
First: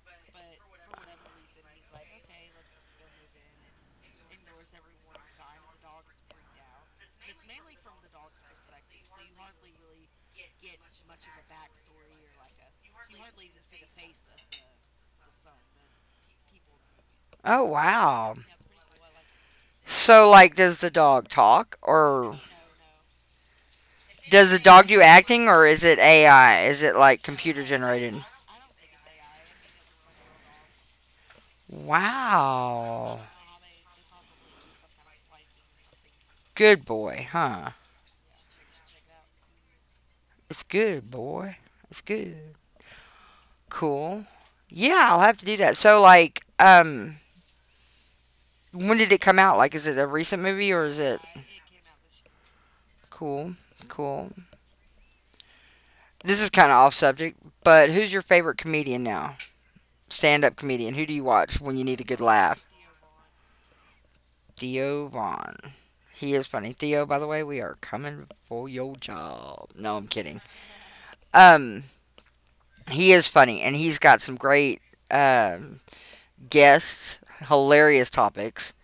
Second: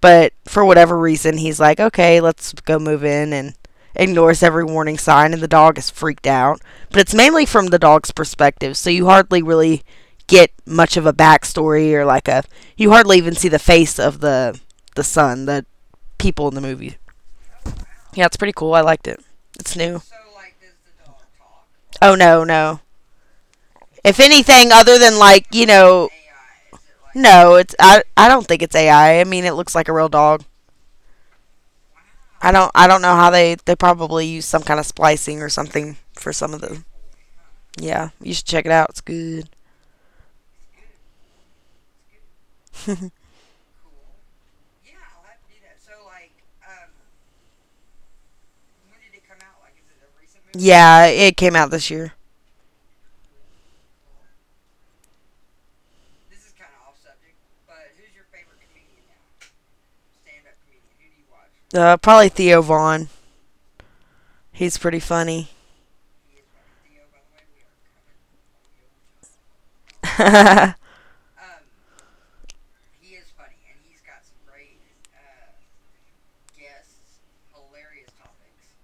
Speaker 2: But for whatever reason, he's like, okay, let's go move in and ignores every warning sign, and the dog is freaked out. But it's mainly from the dog's perspective, so you hardly really get much of a backstory or like a. You hardly even see the face of the son, the people in the movie.
Speaker 1: Oh,
Speaker 2: Yeah, it's
Speaker 1: wow.
Speaker 2: pretty cool. I liked it. It's new.
Speaker 1: So, like, does the dog talk?
Speaker 2: Oh
Speaker 1: Or
Speaker 2: no, no. If
Speaker 1: does the
Speaker 2: anything,
Speaker 1: dog
Speaker 2: other
Speaker 1: do
Speaker 2: than like
Speaker 1: acting?
Speaker 2: you
Speaker 1: Or is it
Speaker 2: know,
Speaker 1: AI? Is it, like,
Speaker 2: no,
Speaker 1: computer
Speaker 2: it's I.
Speaker 1: generated?
Speaker 2: I don't think it's AI. I mean, it looks like a real dog. I don't know
Speaker 1: Wow.
Speaker 2: how they probably use some kind of splicing or something for some of the
Speaker 1: Good boy, huh?
Speaker 2: yeah. You should check it out. It's good.
Speaker 1: It's good, boy. It's good.
Speaker 2: [LAUGHS]
Speaker 1: Cool. Yeah, I'll have to do that. So, like, when did it come out? Like, is it a recent movie or is
Speaker 2: Yeah,
Speaker 1: it
Speaker 2: it came out this year.
Speaker 1: cool? Cool. This is kind of off subject, but who's your favorite comedian now? Stand up comedian. Who do you watch when you need a good
Speaker 2: Probably Theo
Speaker 1: laugh?
Speaker 2: Vaughn. He's pretty
Speaker 1: Theo
Speaker 2: funny.
Speaker 1: Vaughn. He is funny. Theo, by the way, we are coming for your job. No, I'm
Speaker 2: [LAUGHS]
Speaker 1: kidding.
Speaker 2: Yeah,
Speaker 1: Um, he is funny, and he's got some great um, guests, hilarious topics,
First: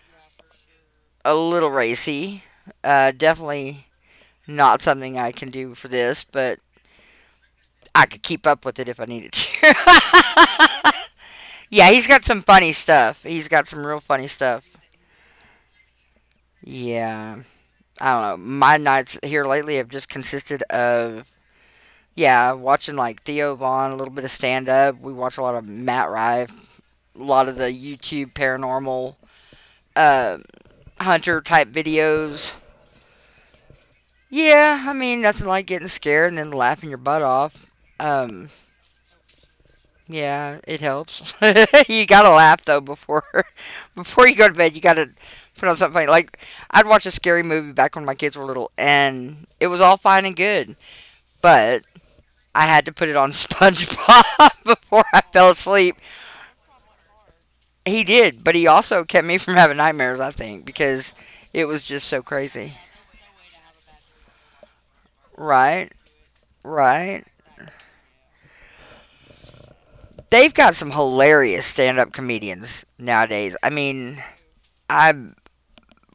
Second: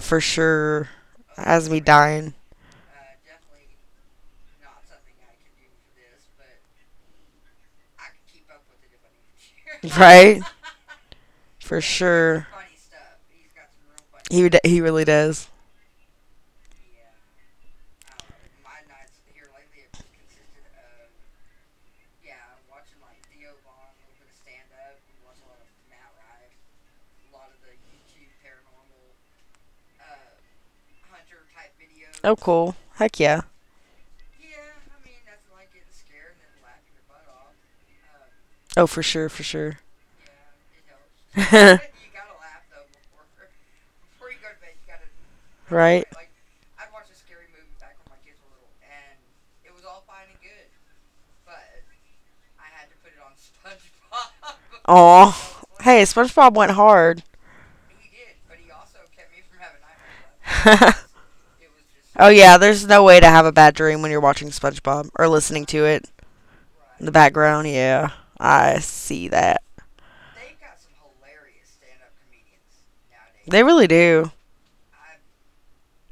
Speaker 2: for sure.
Speaker 1: a
Speaker 2: Has
Speaker 1: little
Speaker 2: me dying.
Speaker 1: racy. Definitely not something I can do for this, but I could keep up with it if I needed
Speaker 2: [LAUGHS] Right?
Speaker 1: to. [LAUGHS]
Speaker 2: For
Speaker 1: yeah, he's got some
Speaker 2: sure.
Speaker 1: funny stuff. He's got some real funny stuff.
Speaker 2: He really does.
Speaker 1: Yeah. I don't know. My nights here lately have just consisted of yeah, watching like Theo Vaughn, a little bit of stand up. We watch a lot of Matt Rife, a lot of the YouTube paranormal uh, hunter type
Speaker 2: Oh,
Speaker 1: videos.
Speaker 2: cool. Heck yeah.
Speaker 1: Yeah, I mean nothing like getting scared and then laughing your butt off. Um,
Speaker 2: Oh, for sure, for sure.
Speaker 1: yeah, it helps.
Speaker 2: [LAUGHS]
Speaker 1: [LAUGHS] you gotta laugh though before [LAUGHS] before you go to bed. You gotta put on something
Speaker 2: Right?
Speaker 1: funny. Like I'd watch a scary movie back when my kids were little, and it was all fine and good, but I had to put it on SpongeBob [LAUGHS]
Speaker 2: [LAUGHS]
Speaker 1: before I
Speaker 2: Aw.
Speaker 1: fell asleep.
Speaker 2: Hey, SpongeBob went hard.
Speaker 1: He did, but he also kept me from having nightmares, I think, because
Speaker 2: [LAUGHS]
Speaker 1: it was just so
Speaker 2: Oh, yeah,
Speaker 1: crazy.
Speaker 2: there's no way to have a bad dream when you're watching SpongeBob or listening to
Speaker 1: Right?
Speaker 2: it in the
Speaker 1: Right.
Speaker 2: background. Yeah, I see that.
Speaker 1: They've got some hilarious stand up comedians nowadays.
Speaker 2: They
Speaker 1: I
Speaker 2: really
Speaker 1: mean,
Speaker 2: do.
Speaker 1: I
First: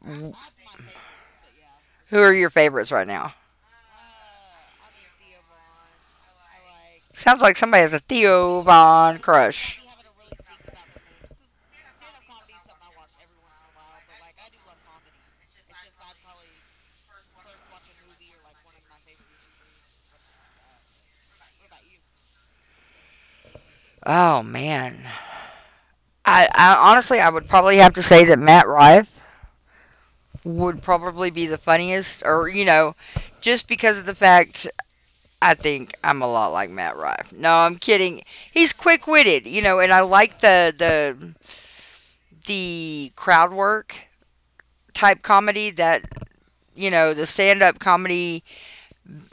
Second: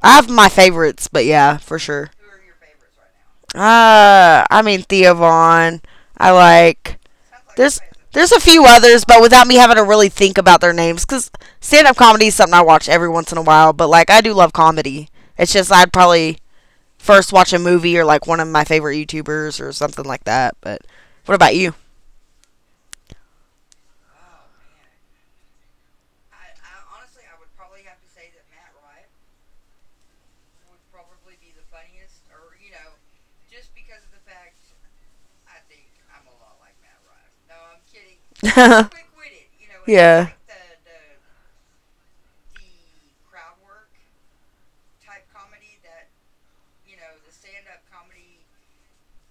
Speaker 2: I
Speaker 1: who
Speaker 2: have my favorites, but yeah, for sure.
Speaker 1: are your favorites right now?
Speaker 2: I mean, Theo Vaughn. I like.
Speaker 1: Sounds like
Speaker 2: There's.
Speaker 1: somebody has a
Speaker 2: There's a
Speaker 1: Theo
Speaker 2: few others,
Speaker 1: Von
Speaker 2: but without me having
Speaker 1: crush.
Speaker 2: to really think about their names, because stand-up comedy is something I watch every once in a while. But like, I do love comedy. It's just I'd probably first watch a movie or like one of my favorite YouTubers or something like that. But what about you?
Speaker 1: Oh man. I honestly I would probably have to say that Matt Rife would probably be the funniest or you know, just because of the fact I think I'm a lot like Matt Rife. No, I'm kidding.
Speaker 2: [LAUGHS]
Speaker 1: He's
Speaker 2: Quick
Speaker 1: quick-witted, you know, and I
Speaker 2: yeah.
Speaker 1: like the the crowd work type comedy that you know the stand-up comedy.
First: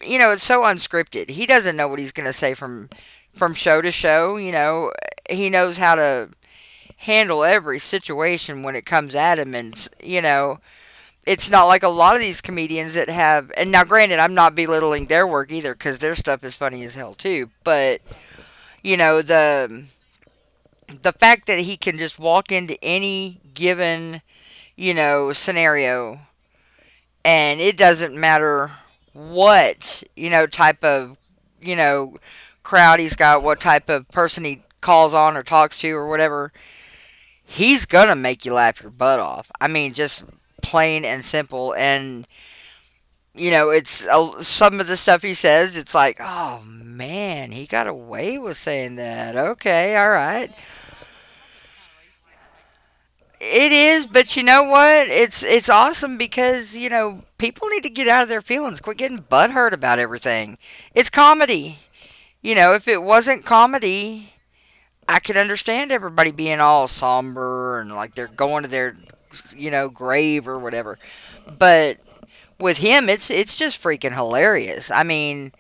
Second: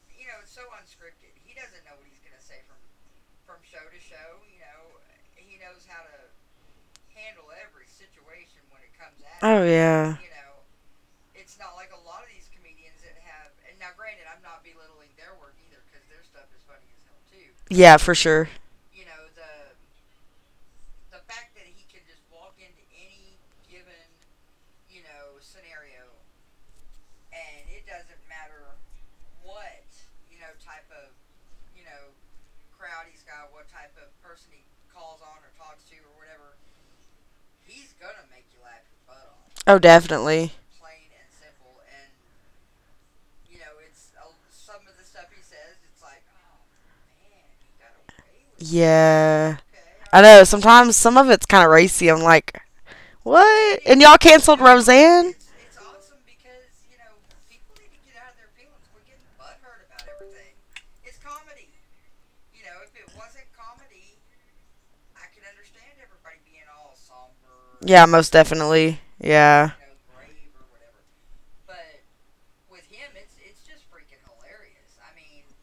Speaker 1: You know, it's so unscripted. He doesn't know what he's gonna say from show to show. You know, he knows how to handle every situation when it comes at him,
Speaker 2: Oh
Speaker 1: and
Speaker 2: yeah.
Speaker 1: you know, it's not like a lot of these comedians that have. And now, granted, I'm not belittling their work either because their stuff is funny as hell too.
Speaker 2: Yeah,
Speaker 1: But
Speaker 2: for sure.
Speaker 1: you know, the fact that he can just walk into any given, you know, scenario and it doesn't matter what, you know, type of, you know, crowd he's got, what type of person he calls on or talks to or whatever, he's going to make you laugh your butt off. I
Speaker 2: Oh,
Speaker 1: mean, just
Speaker 2: definitely.
Speaker 1: plain and simple and you know, it's some of the stuff he says, it's like, "Oh man, he got away with saying that."
Speaker 2: Yeah.
Speaker 1: Okay, all
Speaker 2: I know.
Speaker 1: right.
Speaker 2: Sometimes some of it's kind of racy. I'm like,
Speaker 1: It
Speaker 2: what? And
Speaker 1: is,
Speaker 2: y'all
Speaker 1: but you
Speaker 2: canceled
Speaker 1: know what?
Speaker 2: Roseanne?
Speaker 1: It's awesome because you know people need to get out of their feelings, quit getting butthurt about everything. It's comedy. You know, if it wasn't comedy, I could understand everybody being all somber and
Speaker 2: Yeah,
Speaker 1: like they're
Speaker 2: most
Speaker 1: going to their
Speaker 2: definitely. Yeah.
Speaker 1: you know grave or whatever. But with him, it's just freaking hilarious. I mean,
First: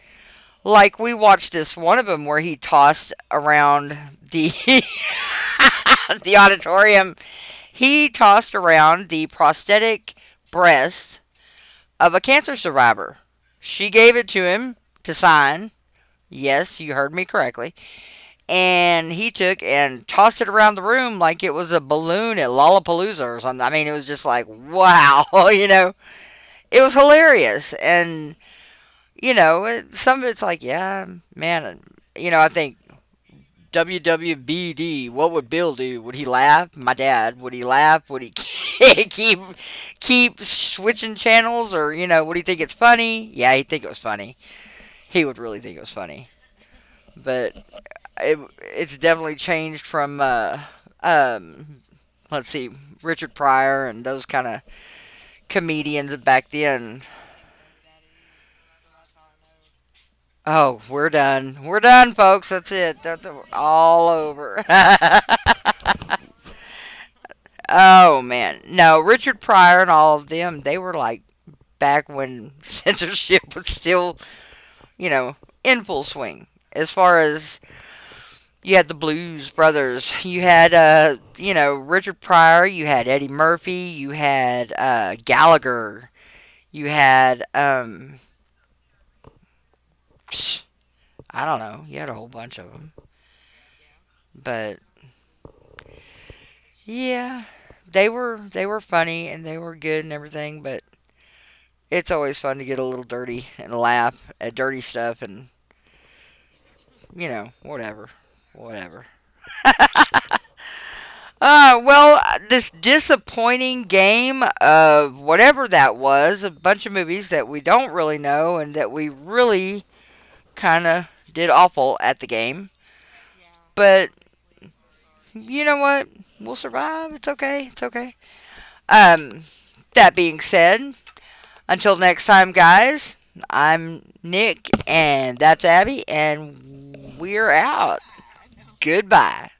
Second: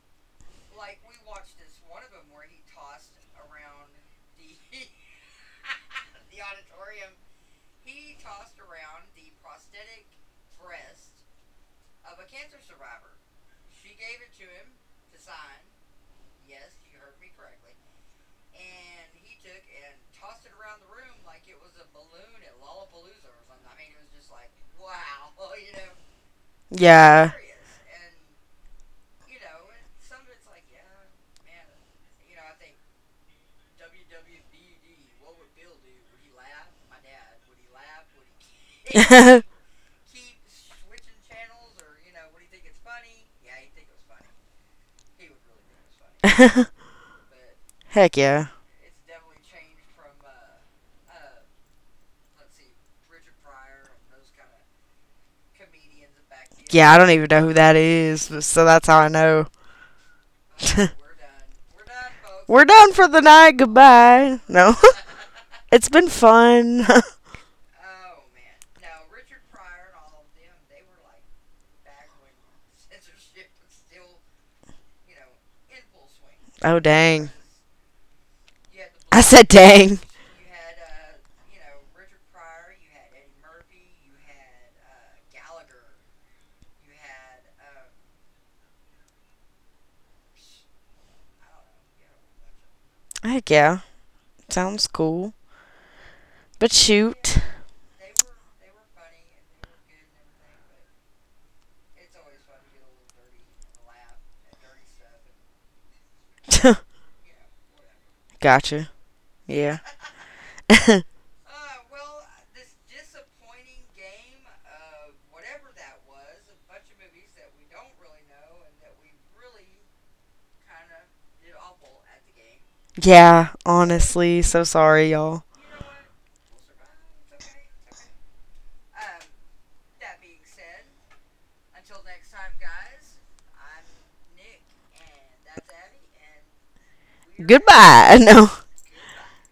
Speaker 1: like we watched this one of them where he tossed around the [LAUGHS] the auditorium He tossed around the prosthetic breast of a cancer survivor. She gave it to him to sign. Yes, you heard me correctly. And he took and tossed it around the room like it was a balloon at Lollapalooza or something. I mean, it was just like, wow, [LAUGHS] you know, it was
Speaker 2: Yeah.
Speaker 1: hilarious. And, you know, some of it's like, yeah, man, you know, I think WWBD, what would Bill do? Would he laugh? My dad, would he laugh? Would he [LAUGHS] keep keep switching channels or, you know, would he think it's funny? Yeah, he'd think it was funny. He would really
Speaker 2: [LAUGHS]
Speaker 1: think it was funny.
Speaker 2: It's funny.
Speaker 1: But
Speaker 2: [LAUGHS] Heck yeah.
Speaker 1: it's definitely changed from um let's see, Richard Pryor and those kind of comedians back
Speaker 2: Yeah, I
Speaker 1: then.
Speaker 2: don't even know who that is, but so that's how I know. [LAUGHS]
Speaker 1: Oh,
Speaker 2: We're
Speaker 1: we're done. We're done, folks.
Speaker 2: We're
Speaker 1: That's
Speaker 2: done
Speaker 1: it.
Speaker 2: for the
Speaker 1: That's
Speaker 2: night.
Speaker 1: all
Speaker 2: Goodbye.
Speaker 1: over.
Speaker 2: No. [LAUGHS]
Speaker 1: [LAUGHS]
Speaker 2: It's been fun.
Speaker 1: Oh man, no, Richard Pryor and all of them, they were like back when [LAUGHS] censorship was still, you know, in full swing.
Speaker 2: [LAUGHS] Oh,
Speaker 1: As far
Speaker 2: dang.
Speaker 1: as you had the
Speaker 2: I
Speaker 1: Blues
Speaker 2: said dang.
Speaker 1: Brothers, you had you know, Richard Pryor, you had Eddie Murphy, you had Gallagher, you had I don't know, you had a whole bunch of them.
Speaker 2: Heck yeah.
Speaker 1: But
Speaker 2: Sounds cool. But shoot.
Speaker 1: yeah, they were funny and they were good and everything, but it's always fun to get a little dirty and laugh at dirty stuff and
Speaker 2: [LAUGHS]
Speaker 1: you know, whatever.
Speaker 2: Gotcha.
Speaker 1: Whatever.
Speaker 2: Yeah. [LAUGHS]
Speaker 1: Well, this disappointing game of whatever that was, a bunch of movies that we don't really know and that we really kind of did awful at the game.
Speaker 2: Yeah,
Speaker 1: But
Speaker 2: honestly. So sorry, y'all.
Speaker 1: you know what? We'll survive. It's okay. It's okay. Um, that being said, until next time, guys, I'm Nick, and that's Abby, and we're out.
Speaker 2: Goodbye. [LAUGHS] No.
Speaker 1: Goodbye.